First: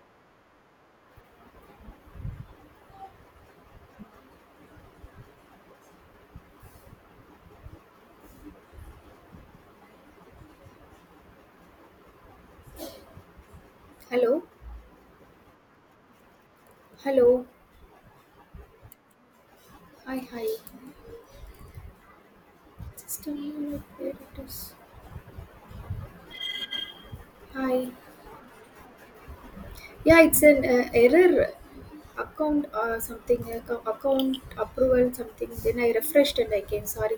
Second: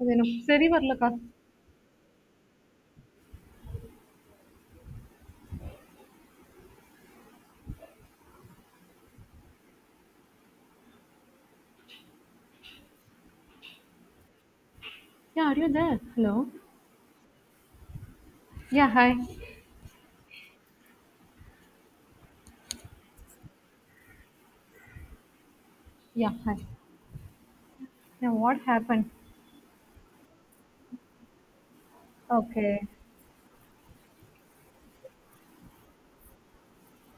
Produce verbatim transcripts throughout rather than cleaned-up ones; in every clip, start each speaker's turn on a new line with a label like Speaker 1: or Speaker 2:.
Speaker 1: ಅದೇನು ಸರಿ ಬರ್ಲ ಕಾಲ್
Speaker 2: Hello,
Speaker 1: Yeah, are you there? Hello?
Speaker 2: hello,
Speaker 1: Yeah, hi.
Speaker 2: hi, hi. Just tell me like where it is.
Speaker 1: Yeah, hi.
Speaker 2: Hi.
Speaker 1: Yeah, what happened?
Speaker 2: Yeah, it's an uh, error account
Speaker 1: Okay.
Speaker 2: or something. Account, account approval something. Then I refreshed and I came. Sorry.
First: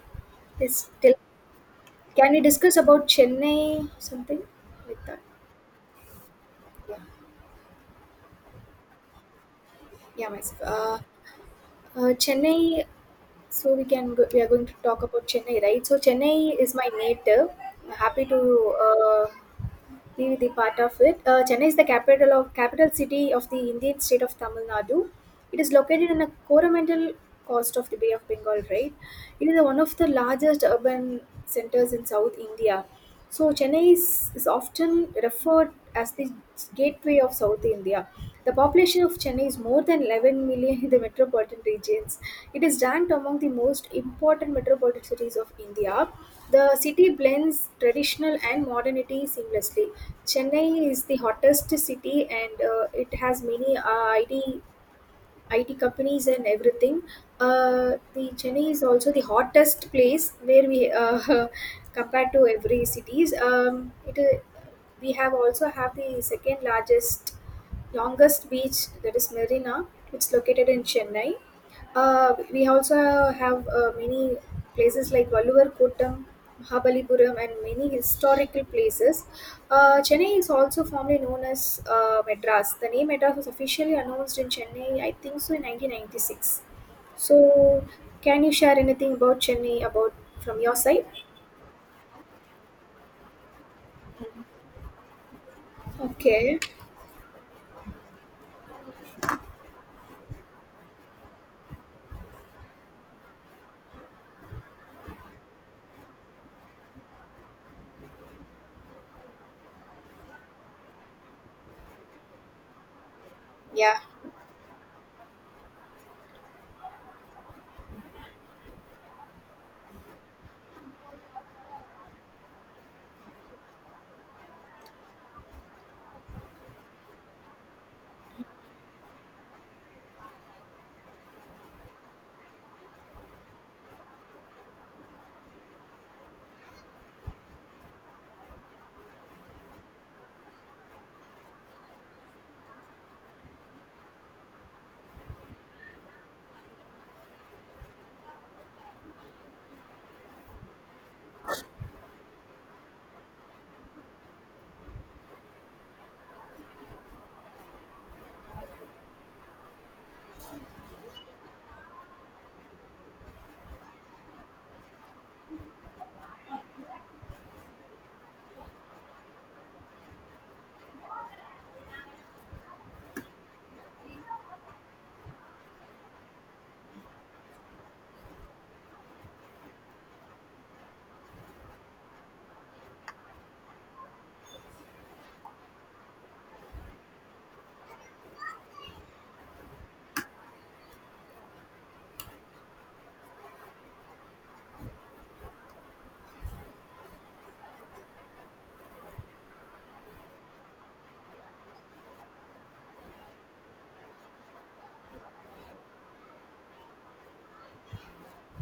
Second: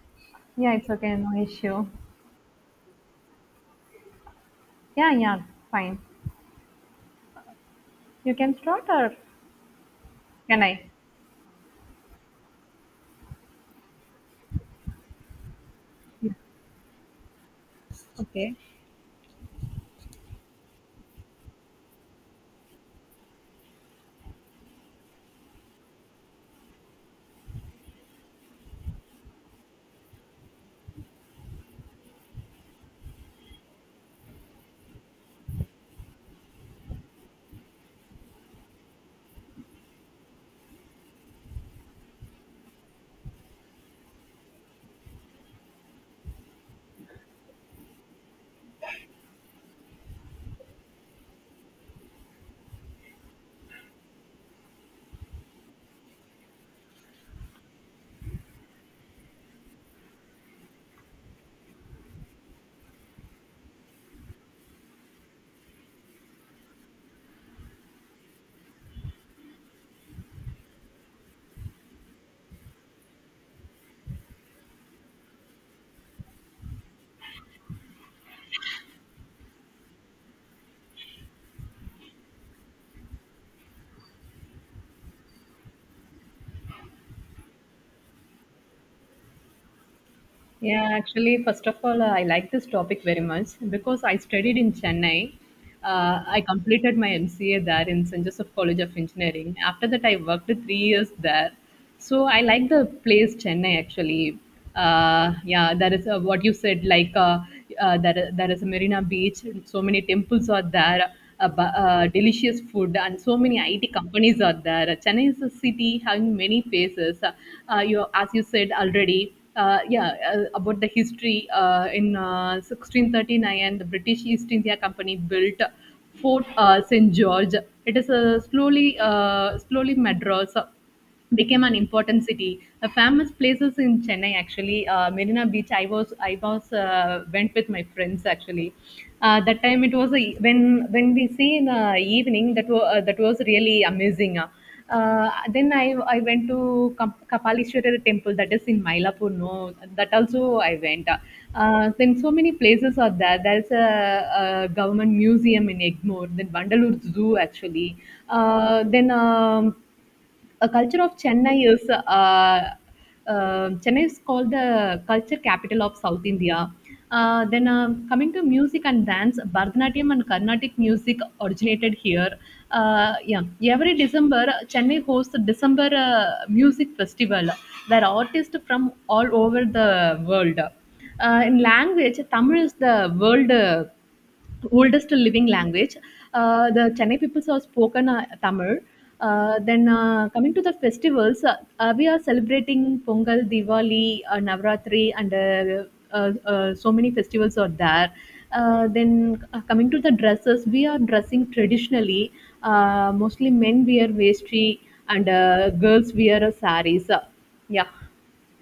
Speaker 1: Yeah,
Speaker 2: Yes.
Speaker 1: it's
Speaker 2: Tell.
Speaker 1: okay, no issue.
Speaker 2: Can we discuss about Chennai something like
Speaker 1: Yeah,
Speaker 2: that?
Speaker 1: yeah, fine.
Speaker 2: Yeah.
Speaker 1: You can start or
Speaker 2: Yeah, myself.
Speaker 1: can I?
Speaker 2: Uh, uh, Chennai. So we can go, we are going to talk about Chennai, right? So
Speaker 1: Yeah.
Speaker 2: Chennai is my native. I'm happy to
Speaker 1: Okay.
Speaker 2: uh, be the part of it. Uh, Chennai is the capital of capital city of the Indian state of Tamil Nadu. It is located in a coromandel coast of the Bay of Bengal, right? It is one of the largest urban centers in South India. So Chennai is, is often referred as the gateway of South India. The population of Chennai is more than eleven million in the metropolitan regions. It is ranked among the most important metropolitan cities of India. The city blends traditional and modernity seamlessly. Chennai is the hottest city, and uh, it has many uh, I T I T companies and everything. Uh, the Chennai is also the hottest place where we uh, compared to every cities. Um, it uh, we have also have the second largest longest beach that is Marina. It's located in Chennai. Uh, we also have uh, many places like Valluvar Kottam, Mahabalipuram, and many historical places. Uh, Chennai is also formerly known as uh, Madras. The name Madras was officially announced in Chennai, I think so, in nineteen ninety-six. So, can you share anything about Chennai about from your
Speaker 1: Yeah,
Speaker 2: side?
Speaker 1: actually, first of all, uh, I like this topic very much because I studied in Chennai. Uh, Uh, I
Speaker 2: Okay.
Speaker 1: completed my M C A there in Saint Joseph College of Engineering. After that, I worked three years there. So I like the place Chennai actually. Uh, yeah, there is uh what you said, like uh, uh, there, there is a Marina Beach, so many temples are there, uh, bu- uh, delicious food, and so many I T
Speaker 2: Yeah.
Speaker 1: companies are there. Chennai is a city having many faces. Uh, uh, you, as you said already, uh, yeah, uh, about the history uh, in uh, sixteen thirty-nine, the British East India Company built Fort uh, Saint George. It is a slowly, uh, slowly Madras became an important city. Uh, famous places in Chennai actually, uh, Marina Beach. I was I was uh, went with my friends actually. Uh, that time it was a, when when we see in the evening that was uh, that was really amazing. Uh, uh, then I I went to Kap- Kapalishwarar temple that is in Mylapore. No, that also I went. Uh, then so many places are there. There's a, a government museum in Egmore. Then Vandalur Zoo actually. Uh, then. Um, a culture of Chennai is uh, uh, Chennai is called the culture capital of South India. Uh, then, uh, coming to music and dance, Bharatanatyam and Carnatic music originated here. Uh, yeah, every December Chennai hosts the December uh, music festival where artists from all over the world. Uh, in language, Tamil is the world. Uh, oldest living language. Uh, the Chennai people have spoken uh, Tamil. Uh, then, uh, coming to the festivals, uh, uh, we are celebrating Pongal, Diwali, uh, Navratri, and uh, uh, uh, so many festivals are there. Uh, then, uh, coming to the dresses, we are dressing traditionally. Uh, mostly men wear vestry and uh, girls wear uh, saris. Uh, yeah,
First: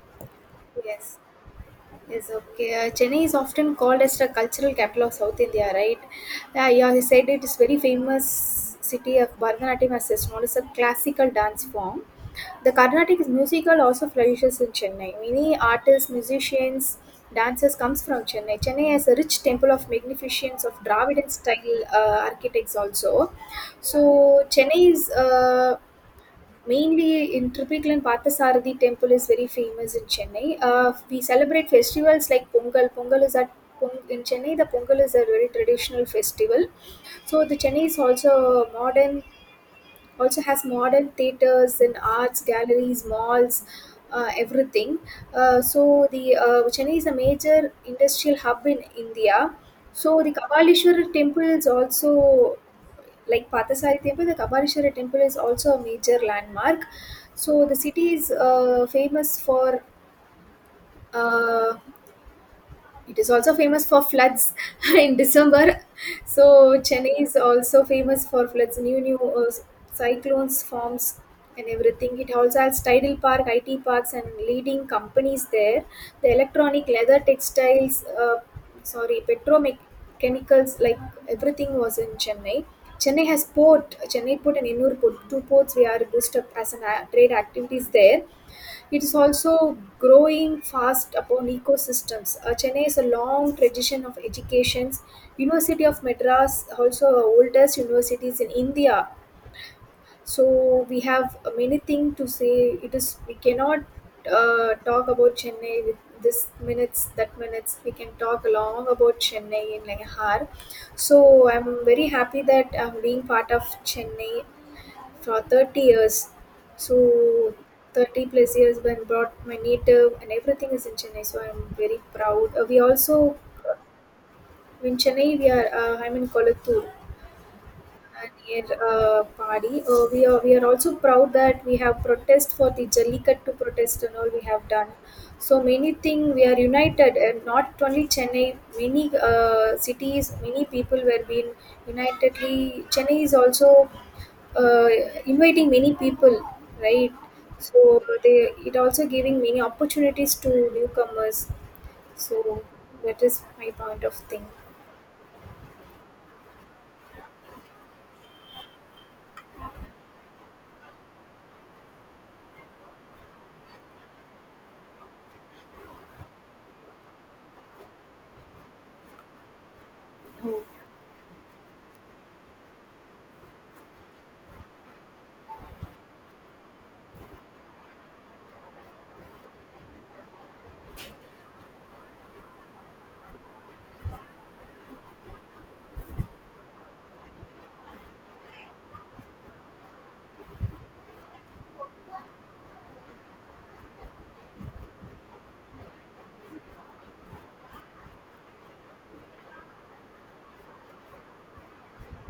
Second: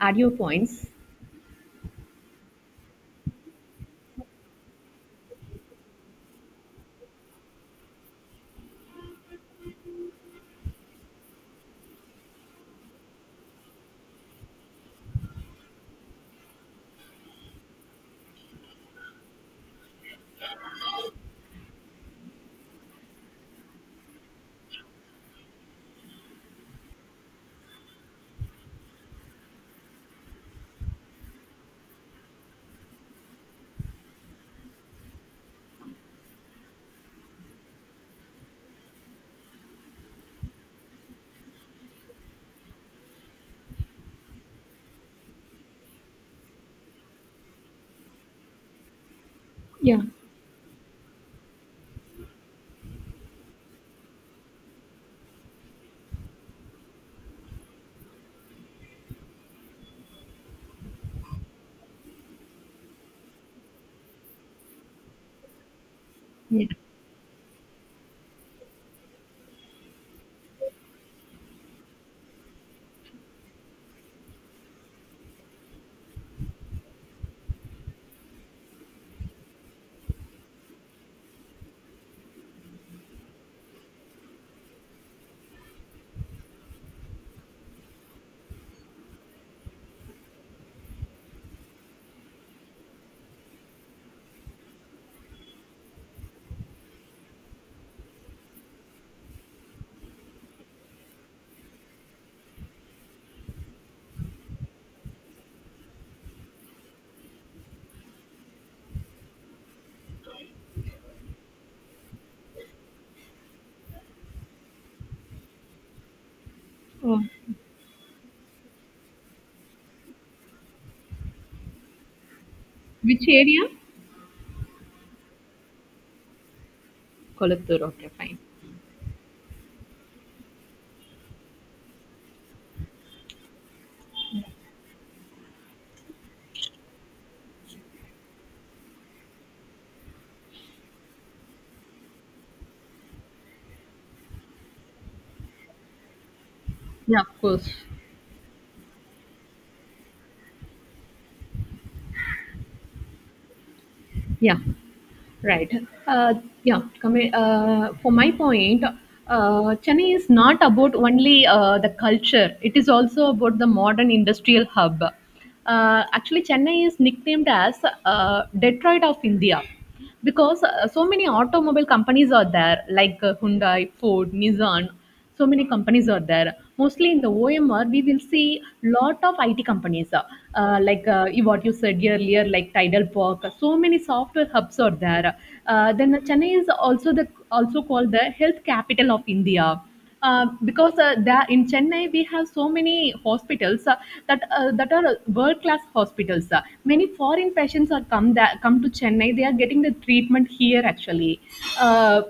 Speaker 1: add your points.
Speaker 2: Yes. Yes, okay. Uh, Chennai is often called as the cultural capital of South India, right? Uh, yeah, he said it is very famous city of Bharatanatyam as it's known as a classical dance form. The Carnatic musical also flourishes in Chennai. Many artists, musicians, dancers comes from Chennai. Chennai has a rich temple of magnificence of Dravidian style uh, architects also. So Chennai is uh, mainly in Trippikel and Parthasarathi temple is very famous in Chennai. Uh, we celebrate festivals like Pongal. Pongal is at Pong- in Chennai, the Pongal is a very traditional festival. So the Chennai is also modern also has modern theaters and arts galleries malls uh, everything. Uh, so the uh, chennai is a major industrial hub in india.
Speaker 1: Yeah.
Speaker 2: So the kabalishwara temple is also like pathasari temple, the kabalishwara temple is also a major landmark. So the city is uh, famous for uh, it is also famous for floods in December. So
Speaker 1: Yeah.
Speaker 2: Chennai is also famous for floods, new new uh, cyclones forms and everything. It also has tidal park, I T parks, and leading companies there. The electronic, leather, textiles, uh, sorry, petrochemicals, like everything was in Chennai. Chennai has port, Chennai port and Ennur port, two ports we are boosted up as an a- trade activities there. It is also growing fast upon ecosystems. Uh, Chennai is a long tradition of educations. University of Madras, also the oldest universities in India. So we have many things to say. It is we cannot uh, talk about Chennai with this minutes, that minutes. We can talk long about Chennai in like an hour. So I'm very happy that I'm being part of Chennai for thirty years.
Speaker 1: Oh.
Speaker 2: So thirty plus years when brought my native and everything is in Chennai. So I'm very proud. Uh, we
Speaker 1: Which
Speaker 2: also
Speaker 1: area?
Speaker 2: in Chennai we are uh, I'm in Kolattur
Speaker 1: Kolathur. Okay,
Speaker 2: and
Speaker 1: fine.
Speaker 2: near uh, Padi. Uh, we are we are also proud that we have protest for the Jallikattu protest and all we have done. So many thing we are united, and not only Chennai, many uh, cities, many people were being unitedly. Chennai is also uh, inviting many people, right?
Speaker 1: Yeah, of course.
Speaker 2: So they it also giving many opportunities to newcomers. So that is my point of thing.
Speaker 1: Yeah, right. Uh, yeah, come in, uh, for my point, uh, Chennai is not about only uh, the culture, it is also about the modern industrial hub. Uh, actually, Chennai is nicknamed as uh, Detroit of India because uh, so many automobile companies are there, like uh, Hyundai, Ford, Nissan. So many companies are there. Mostly in the O M R, we will see lot of I T companies, uh, uh, like uh, you- what you said earlier, like Tidal Park. So many software hubs are there. Uh, then Chennai is also the also called the health capital of India. Uh, because uh, there in Chennai we have so many hospitals uh, that uh, that are world class hospitals. Uh, many foreign patients are come that come to Chennai. They are getting the treatment here actually. Uh,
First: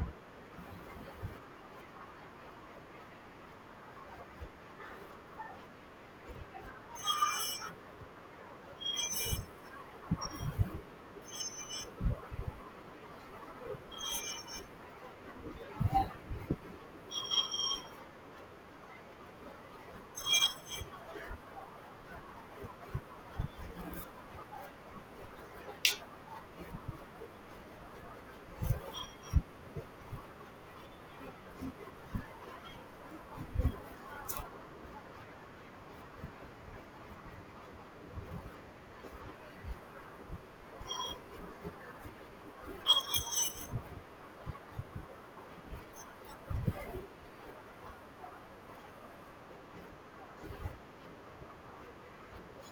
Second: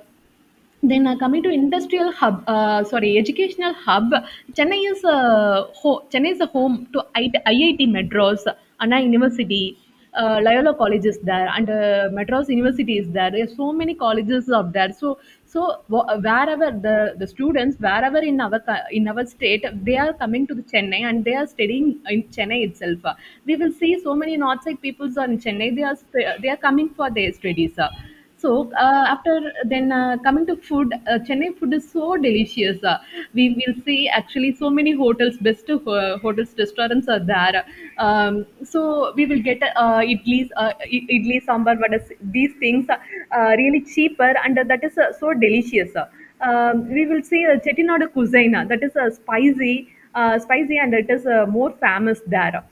Speaker 1: then, uh, coming to industrial hub, uh, sorry, educational hub, Chennai is a ho- Chennai is a home to I- T I I T Madras, Anna University, uh, Loyola College is there, and uh, Madras University is there. There are so many colleges up there. So so wh- wherever the, the students wherever in our co- in our state they are coming to the Chennai and they are studying in Chennai itself. Uh, We will see so many outside peoples on Chennai. They are st- they are coming for their studies. Uh, so, uh, after then, uh, coming to food, uh, Chennai food is so delicious. Uh, we will see actually so many hotels, best of, uh, hotels, restaurants are there. Um, so we will get uh, idlis, uh, i- idli, sambar, what is these things uh, uh, really cheaper and that is uh, so delicious. uh. Um, we will see uh, Chettinad cuisine uh, that is uh, spicy, uh, spicy and it is uh, more famous there.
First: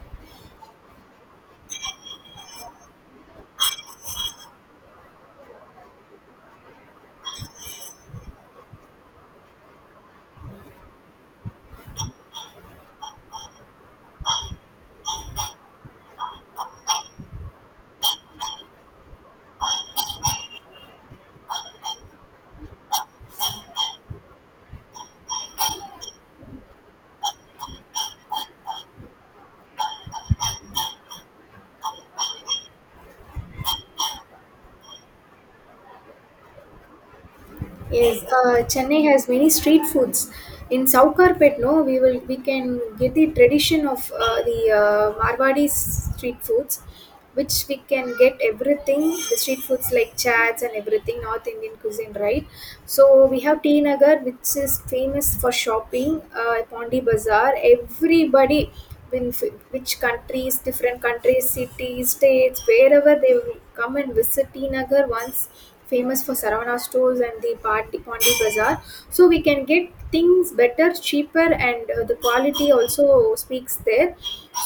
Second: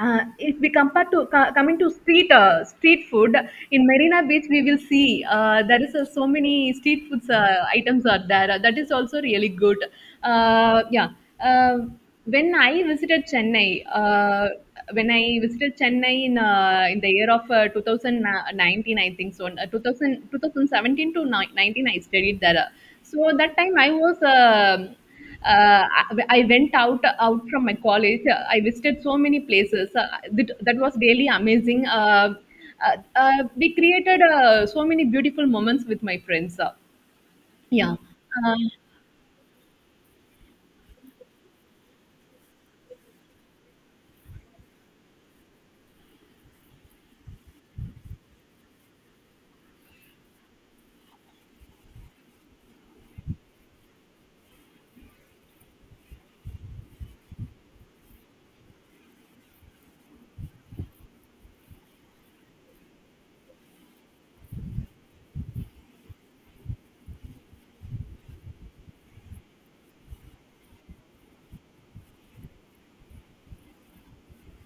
Speaker 1: Uh, if we compare to co- coming to street uh, street food in Marina Beach, we will see uh, there is uh, so many street foods uh, items are there. Uh, that is also really good. Uh, yeah. Uh, when I visited Chennai, uh, when I visited Chennai in uh, in the year of uh, twenty nineteen, I think so, uh, two thousand, to ni- nineteen, I studied there. So that time I was. Um uh, I, I went out out from my college. Uh, I visited so many places. Uh, that, that was really amazing. Uh, uh, uh, we created uh, so many beautiful moments with my friends. Uh, yeah,
Speaker 2: Yes, uh, Chennai has many street foods. In Savukarpet, no, we will we can get the tradition of uh, the uh, Marwadi street foods, which we can get everything the street foods like chats and everything North Indian cuisine, right? So we have T Nagar, which is famous for shopping. Uh, Pondi Bazaar, everybody when f- which countries, different countries, cities, states, wherever they will come and visit Tinagar once famous for Saravana stores and the Pandi, Pandi Bazaar. So we can get things better, cheaper and uh, the quality also speaks there.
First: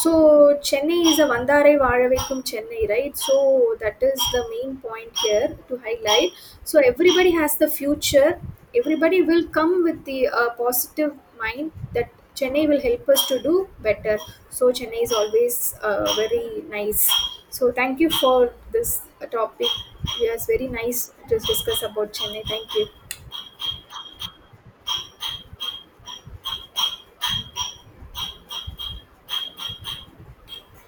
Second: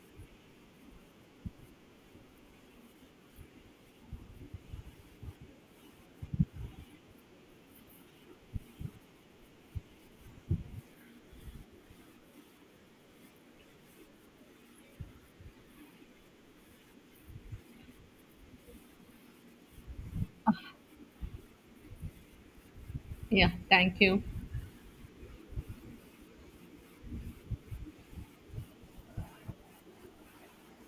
Speaker 2: So Chennai is a Vandare Vazhavaikum Chennai, right? So that is the main point here to highlight. So everybody has the future. Everybody will come with the uh, positive mind that Chennai will help us to do better. So Chennai is always uh, very nice. So thank you for this uh, topic. It was very nice to discuss about Chennai. Thank you.
Speaker 1: yeah. Thank you.